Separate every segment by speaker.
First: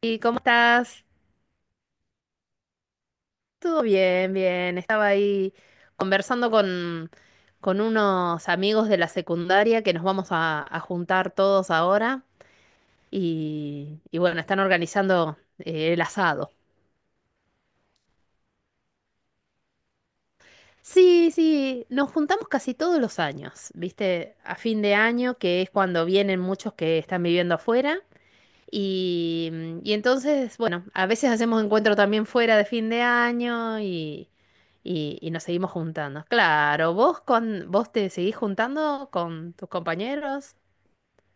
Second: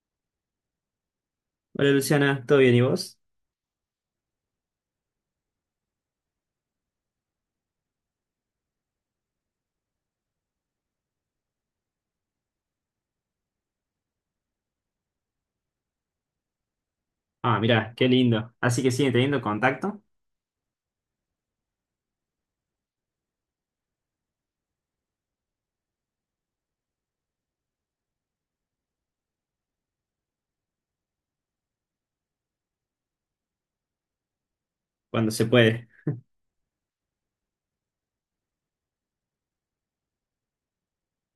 Speaker 1: ¿Y cómo estás?
Speaker 2: Hola Luciana, ¿todo bien y vos?
Speaker 1: Todo bien, bien. Estaba ahí conversando con unos amigos de la secundaria que nos vamos a juntar todos ahora y bueno, están organizando el asado.
Speaker 2: Ah, mirá, qué lindo. Así que siguen teniendo contacto
Speaker 1: Sí, sí, nos juntamos casi todos los años, ¿viste? A fin de año, que es cuando vienen muchos que están viviendo afuera. Y entonces, bueno, a veces hacemos encuentro también fuera de fin de año y, y
Speaker 2: cuando
Speaker 1: nos
Speaker 2: se
Speaker 1: seguimos
Speaker 2: puede.
Speaker 1: juntando. Claro, vos te seguís juntando con tus compañeros.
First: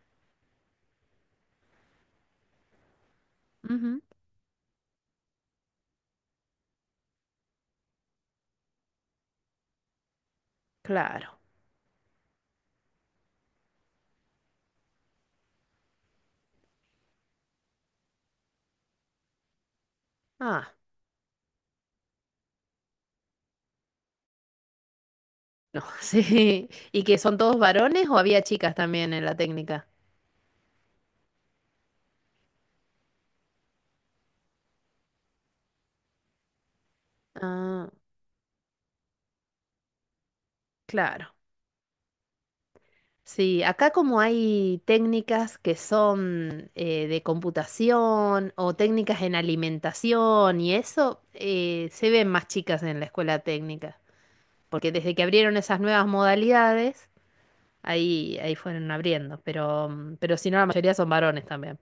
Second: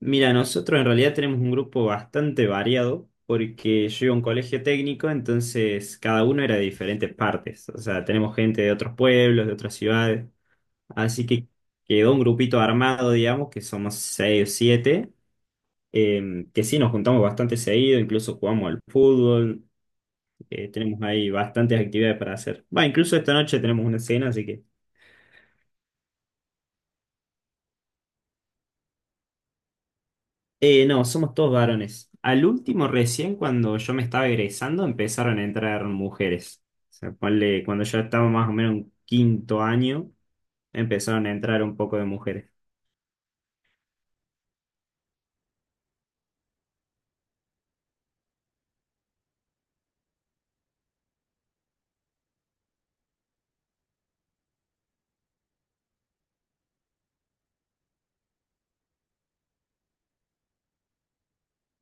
Speaker 2: Mira, nosotros en realidad tenemos un grupo bastante variado porque
Speaker 1: Ujú,
Speaker 2: yo iba a un colegio técnico, entonces cada uno era de diferentes partes. O sea, tenemos gente de otros pueblos, de otras ciudades. Así
Speaker 1: claro.
Speaker 2: que quedó un grupito armado, digamos, que somos seis o siete, que sí nos juntamos bastante seguido, incluso jugamos al fútbol,
Speaker 1: Ah,
Speaker 2: tenemos ahí bastantes actividades para hacer. Va, incluso esta noche tenemos una cena, así que...
Speaker 1: no, sí. ¿Y que son todos varones o había chicas también en la técnica?
Speaker 2: No, somos todos varones. Al último, recién cuando yo me estaba egresando, empezaron a entrar mujeres. O sea, cuando
Speaker 1: Ah,
Speaker 2: yo estaba más o menos en quinto año, empezaron a
Speaker 1: claro.
Speaker 2: entrar un poco de mujeres.
Speaker 1: Sí, acá como hay técnicas que son de computación o técnicas en alimentación y eso, se ven más chicas en la escuela técnica, porque desde que abrieron esas nuevas modalidades, ahí fueron abriendo, pero, pero si no, la mayoría son varones también.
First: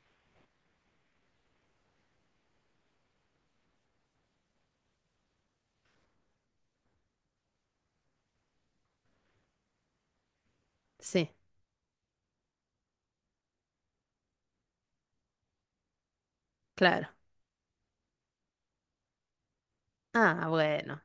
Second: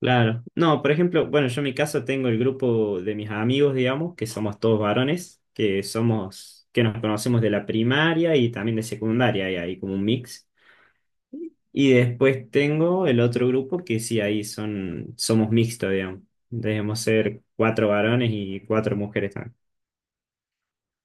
Speaker 2: Claro. No, por ejemplo, bueno, yo en mi caso tengo el grupo de mis amigos, digamos, que somos todos varones, que nos conocemos de la primaria y también de secundaria, y hay como un mix.
Speaker 1: Sí,
Speaker 2: Y después tengo el otro grupo que sí, somos mixtos, digamos. Debemos
Speaker 1: claro.
Speaker 2: ser cuatro varones y cuatro mujeres también.
Speaker 1: Ah, bueno.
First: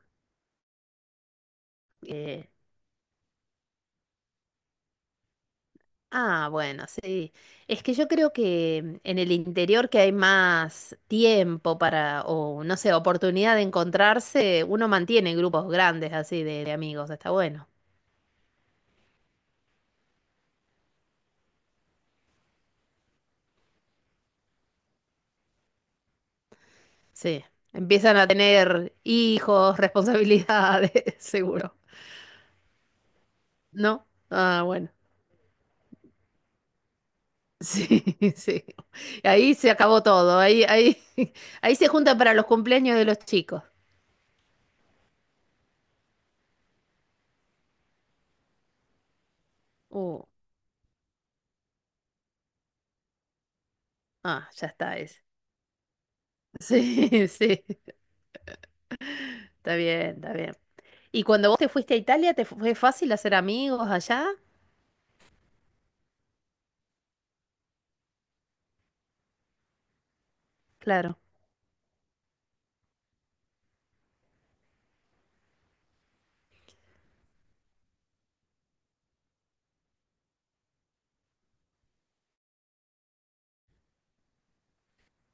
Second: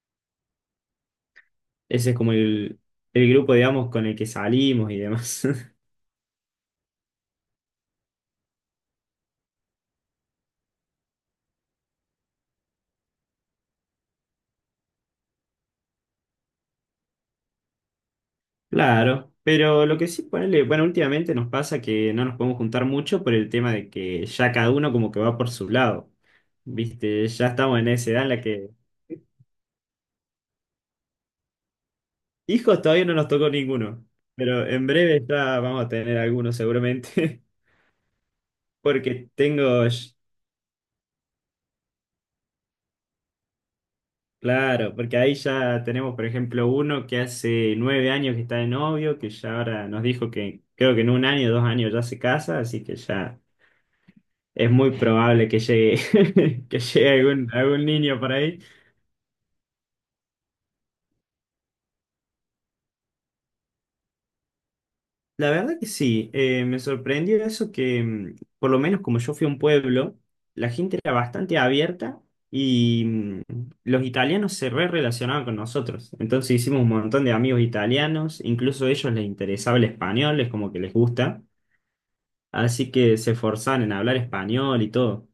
Speaker 2: Ese es como
Speaker 1: eh,
Speaker 2: el grupo, digamos, con el que salimos y demás.
Speaker 1: Ah, bueno, sí. Es que yo creo que en el interior que hay más tiempo para, o no sé, oportunidad de encontrarse, uno mantiene grupos grandes así de amigos, está bueno.
Speaker 2: Claro, pero lo que sí, ponele, bueno, últimamente nos pasa que no nos podemos juntar mucho por el tema de que ya cada uno como que va por su lado. Viste,
Speaker 1: Sí.
Speaker 2: ya estamos en esa
Speaker 1: Empiezan
Speaker 2: edad
Speaker 1: a
Speaker 2: en la que
Speaker 1: tener hijos, responsabilidades, seguro.
Speaker 2: hijos todavía no nos tocó ninguno,
Speaker 1: ¿No? Ah,
Speaker 2: pero en
Speaker 1: bueno.
Speaker 2: breve ya vamos a tener algunos seguramente,
Speaker 1: Sí, sí.
Speaker 2: porque
Speaker 1: Ahí se
Speaker 2: tengo.
Speaker 1: acabó todo. Ahí se juntan para los cumpleaños de los chicos.
Speaker 2: Claro, porque ahí ya tenemos, por ejemplo, uno que hace 9 años que está de novio, que ya ahora nos
Speaker 1: Uh,
Speaker 2: dijo que creo que en 1 año, 2 años ya se casa, así que ya
Speaker 1: ah, ya
Speaker 2: es muy
Speaker 1: está ese.
Speaker 2: probable que llegue, que llegue
Speaker 1: Sí,
Speaker 2: algún,
Speaker 1: sí.
Speaker 2: algún niño por ahí.
Speaker 1: Está bien, está bien. Y cuando vos te fuiste a Italia, ¿te fue fácil hacer amigos allá?
Speaker 2: La verdad que sí, me sorprendió eso que, por lo menos como yo fui a un pueblo, la gente era
Speaker 1: Claro,
Speaker 2: bastante abierta y los italianos se re relacionaban con nosotros. Entonces hicimos un montón de amigos italianos, incluso a ellos les interesaba el español, es como que les gusta. Así que se esforzaban en hablar español y todo.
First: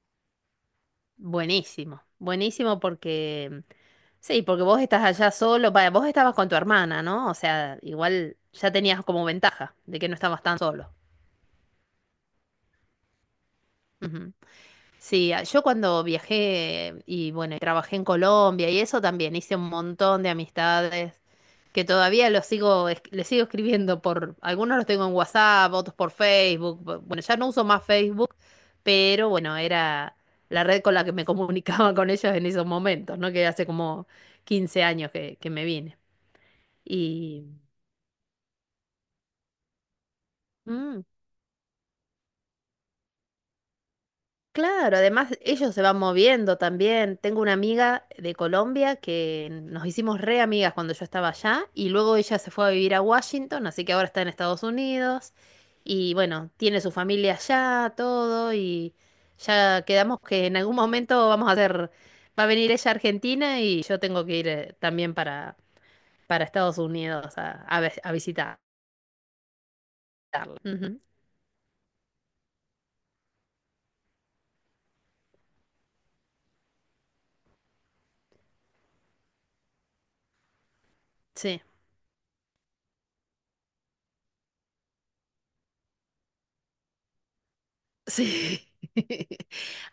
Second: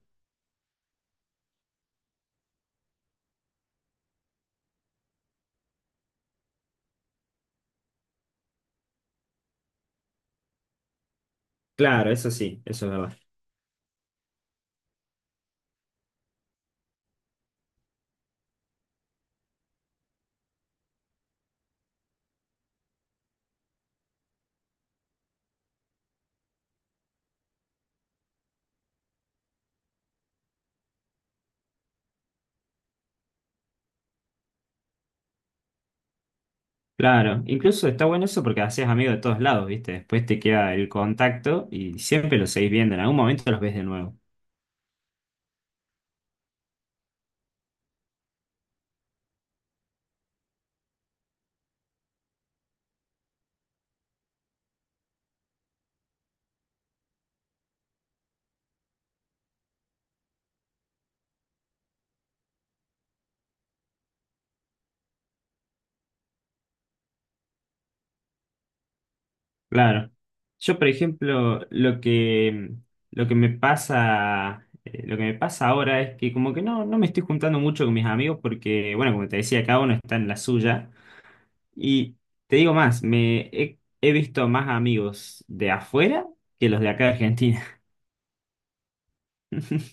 Speaker 1: buenísimo, buenísimo porque, sí, porque vos estás allá solo, vaya, vos estabas con tu hermana, ¿no? O sea, igual ya tenías como ventaja de que no estabas tan solo.
Speaker 2: Claro, eso sí, eso es verdad.
Speaker 1: Ujú. Sí, yo cuando viajé y bueno, y trabajé en Colombia y eso también hice un montón de amistades que todavía los sigo, es- les sigo escribiendo por, algunos los tengo en WhatsApp, otros por Facebook. Bueno, ya no uso más Facebook, pero bueno, era la red con la que me comunicaba con ellos en esos momentos, ¿no? Que hace como 15 años que me vine.
Speaker 2: Claro,
Speaker 1: Y,
Speaker 2: incluso está bueno eso porque haces amigos de todos lados, ¿viste? Después te queda el
Speaker 1: mm,
Speaker 2: contacto y siempre los seguís viendo, en algún momento los ves de nuevo.
Speaker 1: Claro, además ellos se van moviendo también. Tengo una amiga de Colombia que nos hicimos re amigas cuando yo estaba allá y luego ella se fue a vivir a Washington, así que ahora está en Estados Unidos y bueno, tiene su familia allá, todo y ya quedamos que en algún momento vamos a hacer, va a venir ella a Argentina y yo tengo que ir también para, Estados Unidos a visitarla.
Speaker 2: Claro. Yo, por
Speaker 1: Ujú,
Speaker 2: ejemplo, lo que me pasa ahora es que como que no, no me estoy juntando mucho con mis amigos porque, bueno, como te decía, cada uno está en la suya.
Speaker 1: sí.
Speaker 2: Y te digo más, me he visto más amigos de afuera que los de acá de Argentina.
Speaker 1: Sí.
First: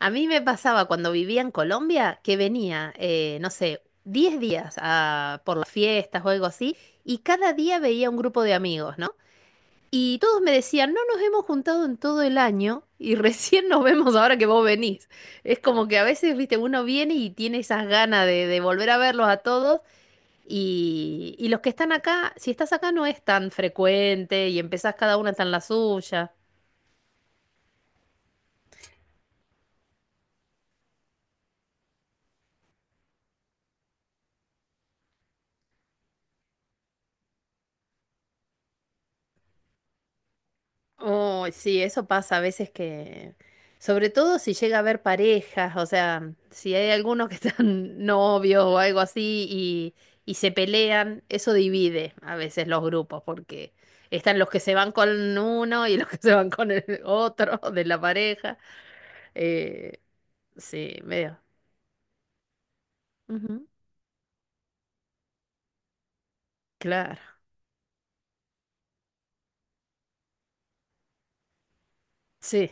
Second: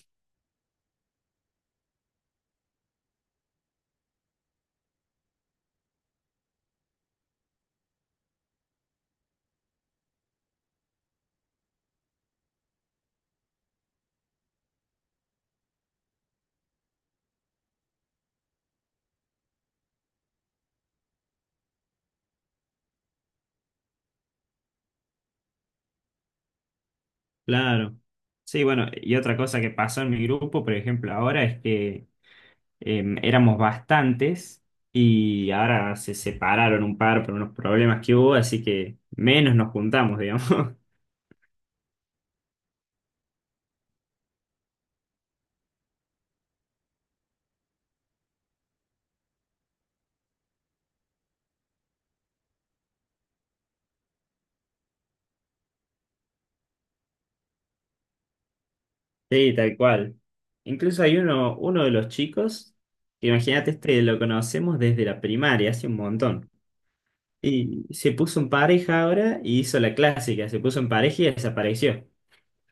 Speaker 1: A mí me pasaba cuando vivía en Colombia que venía, no sé, 10 días por las fiestas o algo así, y cada día veía un grupo de amigos, ¿no? Y todos me decían, no nos hemos juntado en todo el año y recién nos vemos ahora que vos venís. Es como que a veces, viste, uno viene y tiene esas ganas de volver a verlos a todos. Y los que están acá, si estás acá no es tan frecuente y empezás cada una está en la suya.
Speaker 2: Claro. Sí, bueno, y otra cosa que pasó en mi grupo, por ejemplo, ahora es que éramos bastantes y ahora se separaron un par por unos problemas que hubo, así que menos nos juntamos, digamos.
Speaker 1: Oh, sí, eso pasa a veces que, sobre todo si llega a haber parejas, o sea, si hay algunos que están novios o algo así y se pelean, eso divide a veces los grupos, porque están los que se van con uno y los que se van con el otro de la pareja.
Speaker 2: Sí, tal
Speaker 1: Eh,
Speaker 2: cual.
Speaker 1: sí,
Speaker 2: Incluso hay
Speaker 1: medio.
Speaker 2: uno, de los chicos,
Speaker 1: Ujú,
Speaker 2: imagínate, este lo conocemos desde la primaria, hace un montón.
Speaker 1: claro,
Speaker 2: Y se puso en pareja ahora y hizo la clásica, se puso en pareja y desapareció.
Speaker 1: sí.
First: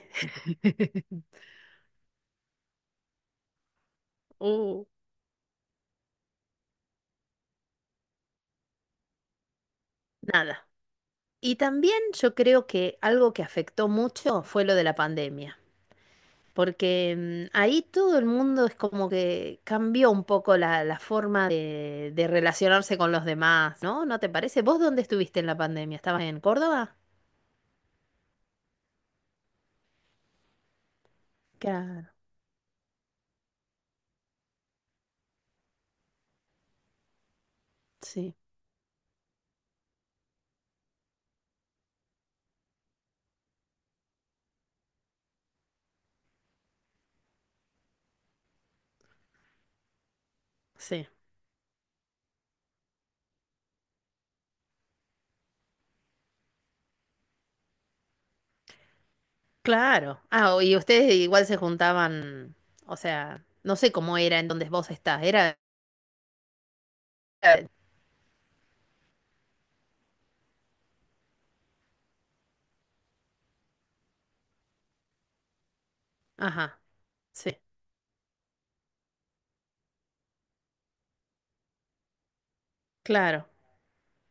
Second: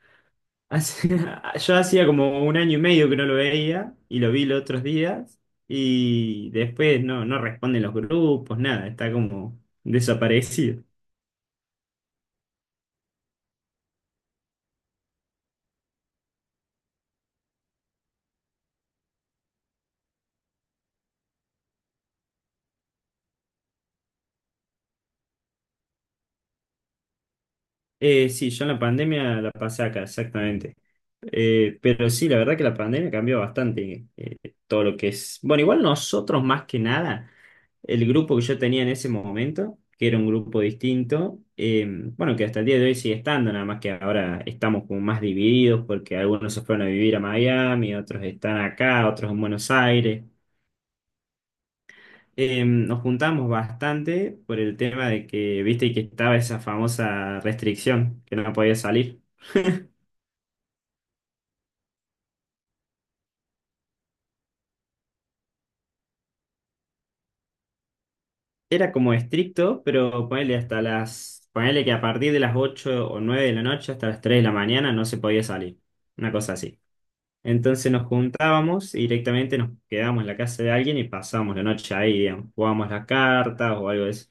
Speaker 2: Hace- yo hacía como 1 año y medio que no lo veía y lo vi los
Speaker 1: Uh,
Speaker 2: otros días y después no, no responden los grupos, nada, está como
Speaker 1: Nada.
Speaker 2: desaparecido.
Speaker 1: Y también yo creo que algo que afectó mucho fue lo de la pandemia. Porque ahí todo el mundo es como que cambió un poco la, la forma de relacionarse con los demás, ¿no? ¿No te parece? ¿Vos dónde estuviste en la pandemia? ¿Estabas en Córdoba?
Speaker 2: Sí, yo en la pandemia la pasé acá, exactamente. Pero
Speaker 1: Claro,
Speaker 2: sí, la verdad que la pandemia cambió bastante todo lo que es. Bueno, igual nosotros más que nada, el
Speaker 1: sí,
Speaker 2: grupo que yo tenía en ese momento, que era un grupo distinto, bueno, que hasta el día de hoy sigue estando, nada más que ahora estamos como más divididos porque algunos se fueron a vivir a Miami, otros están acá, otros en Buenos Aires.
Speaker 1: sí,
Speaker 2: Nos juntamos bastante por el tema de que, viste, que estaba esa famosa restricción, que no podía salir.
Speaker 1: claro. Ah, y ustedes igual se juntaban, o sea, no sé cómo era en donde vos estás, era... eh,
Speaker 2: Era como estricto, pero ponele hasta las, ponele que a partir de las 8 o 9 de la noche hasta las 3 de la mañana no se podía salir, una cosa
Speaker 1: Ajá,
Speaker 2: así.
Speaker 1: sí,
Speaker 2: Entonces nos juntábamos y directamente nos quedábamos en la casa de alguien y pasábamos la noche ahí, digamos, jugábamos las
Speaker 1: claro.
Speaker 2: cartas o algo de eso.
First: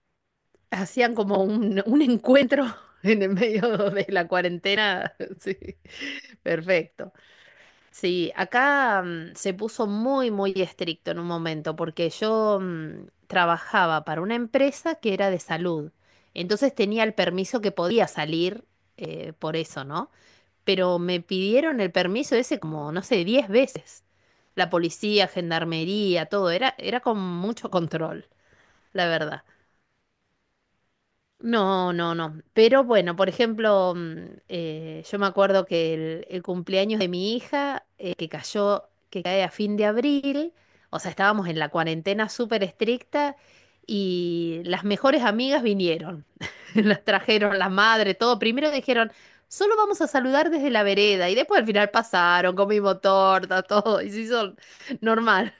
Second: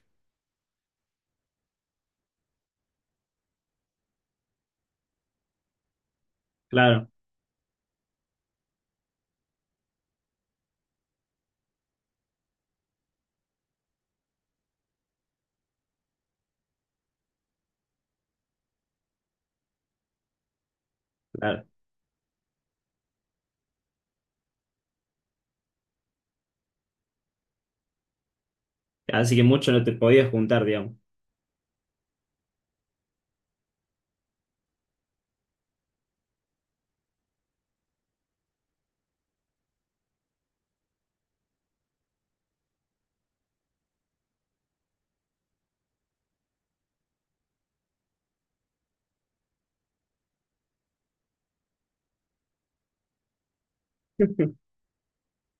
Speaker 1: Hacían como un, encuentro en el medio de la cuarentena, sí,
Speaker 2: Claro,
Speaker 1: perfecto. Sí, acá se puso muy, muy estricto en un momento, porque yo trabajaba para una empresa que era de salud. Entonces tenía el permiso que podía salir por eso, ¿no? Pero me
Speaker 2: claro.
Speaker 1: pidieron el permiso ese como, no sé, 10 veces. La policía, gendarmería, todo, era con mucho control, la
Speaker 2: Así
Speaker 1: verdad.
Speaker 2: que mucho no te podías juntar, digamos.
Speaker 1: No, no, no. Pero bueno, por ejemplo, yo me acuerdo que el cumpleaños de mi hija, que cayó, que cae a fin de abril, o sea, estábamos en la cuarentena súper estricta y las mejores amigas vinieron. Las trajeron, la madre, todo. Primero dijeron, solo vamos a saludar desde la vereda y después al final pasaron, comimos torta, todo, y se hizo normal.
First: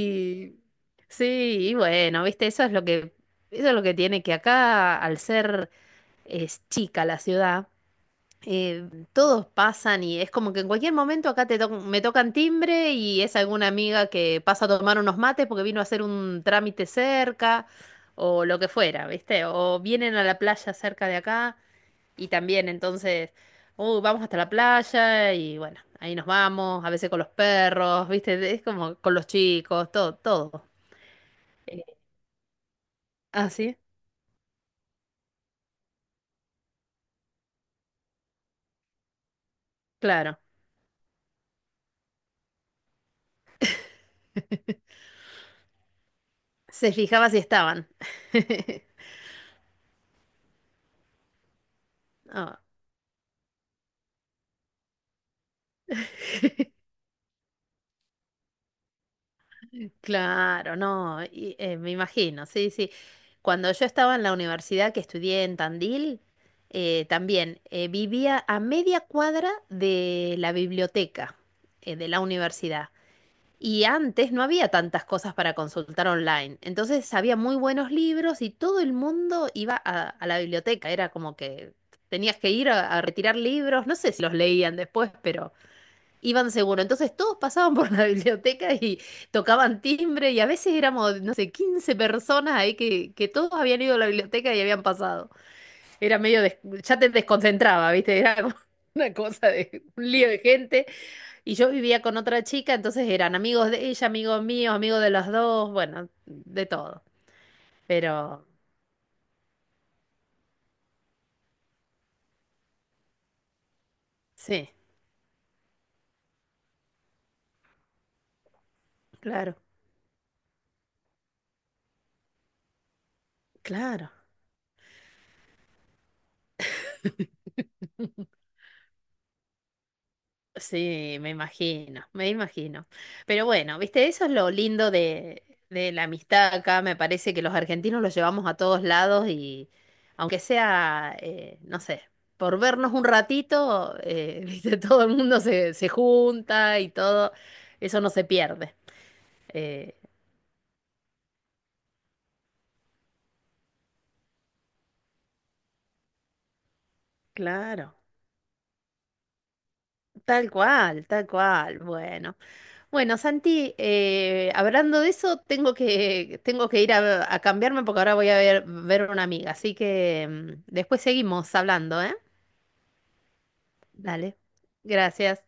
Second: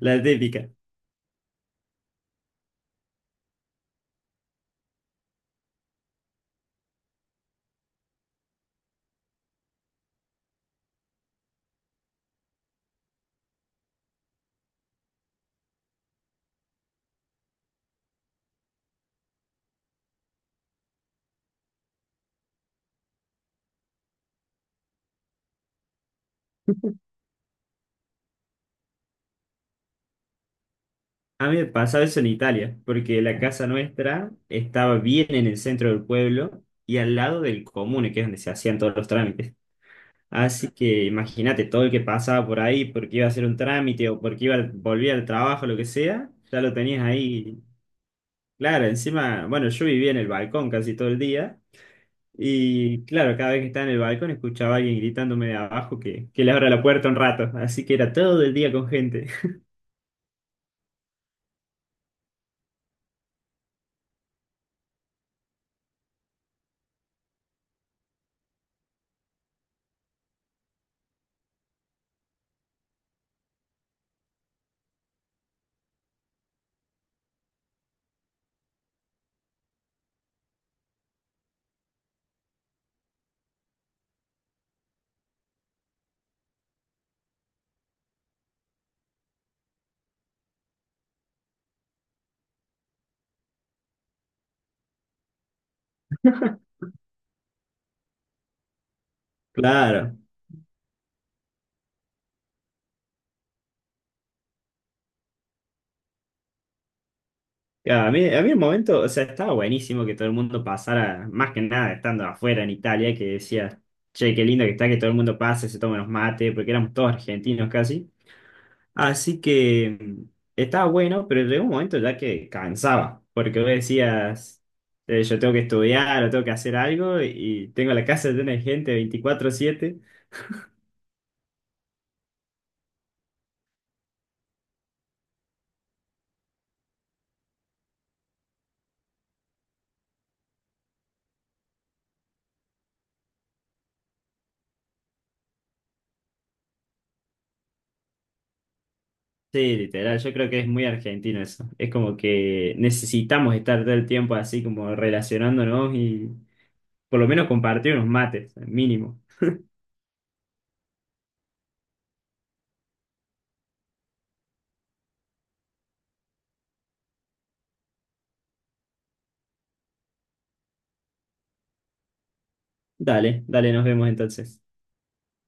Speaker 2: La típica.
Speaker 1: sí, y bueno, viste, eso es lo que tiene que acá, al ser es chica la ciudad, todos pasan y es como que en cualquier momento acá me tocan timbre y es alguna amiga que pasa a tomar unos mates porque vino a hacer un trámite cerca o lo que fuera, viste, o vienen a la playa cerca de acá y también entonces, " vamos hasta la playa y bueno, ahí nos vamos, a veces con los perros, viste, es como con los chicos, todo, todo.
Speaker 2: A mí me
Speaker 1: Eh,
Speaker 2: pasaba eso en Italia, porque la
Speaker 1: ah,
Speaker 2: casa
Speaker 1: sí,
Speaker 2: nuestra estaba bien en el centro del pueblo y al lado del comune, que es donde se hacían todos los trámites.
Speaker 1: claro.
Speaker 2: Así que imagínate todo el que pasaba por ahí porque iba a hacer un trámite o porque volvía al trabajo, lo que sea, ya lo
Speaker 1: Se
Speaker 2: tenías
Speaker 1: fijaba si
Speaker 2: ahí.
Speaker 1: estaban.
Speaker 2: Claro, encima, bueno, yo vivía en el balcón casi todo el día
Speaker 1: Ah,
Speaker 2: y claro, cada vez que estaba en el balcón escuchaba a alguien gritándome de abajo que le abra la puerta un rato, así que era todo el día con gente.
Speaker 1: claro, no, y, me imagino, sí, sí. Cuando yo estaba en la universidad que estudié en Tandil, también vivía a media cuadra de la biblioteca de la universidad. Y antes no había tantas cosas para consultar online. Entonces había muy buenos libros y todo el mundo iba a la biblioteca. Era como que tenías que ir a retirar libros. No sé si los leían después, pero iban seguro. Entonces todos pasaban por la biblioteca y tocaban timbre y a veces éramos, no sé, 15 personas ahí que todos habían ido a la biblioteca y habían pasado. Era medio, ya te desconcentraba, ¿viste? Era como una cosa de un
Speaker 2: Claro.
Speaker 1: lío de gente. Y yo vivía con otra chica, entonces eran amigos de ella, amigos míos, amigos de los dos, bueno, de todo.
Speaker 2: Claro. A mí, a
Speaker 1: Pero
Speaker 2: mí el momento, o sea, estaba buenísimo que todo el mundo pasara, más que nada estando afuera en Italia, que decía, che, qué lindo
Speaker 1: sí,
Speaker 2: que está que todo el mundo pase, se toma unos mates, porque éramos todos argentinos casi. Así
Speaker 1: claro,
Speaker 2: que estaba bueno, pero llegó un momento ya que cansaba, porque vos
Speaker 1: claro.
Speaker 2: decías, yo tengo que estudiar o tengo que hacer algo y tengo la casa llena de gente 24/7.
Speaker 1: Sí, me imagino, me imagino. Pero bueno, viste, eso es lo lindo de, la amistad acá. Me parece que los argentinos los llevamos a todos lados y aunque sea, no sé, por vernos un ratito, viste, todo el mundo se junta y todo, eso no se pierde.
Speaker 2: Sí,
Speaker 1: Eh,
Speaker 2: literal, yo creo que es muy argentino eso. Es como que necesitamos estar todo el tiempo así como relacionándonos y por lo menos compartir
Speaker 1: claro,
Speaker 2: unos mates, mínimo.
Speaker 1: tal cual, tal cual. Bueno. Bueno, Santi, hablando de eso, tengo que ir a cambiarme porque ahora voy a ver a una amiga. Así que después seguimos hablando, ¿eh?
Speaker 2: Dale, dale, nos vemos
Speaker 1: Dale.
Speaker 2: entonces.
Speaker 1: Gracias.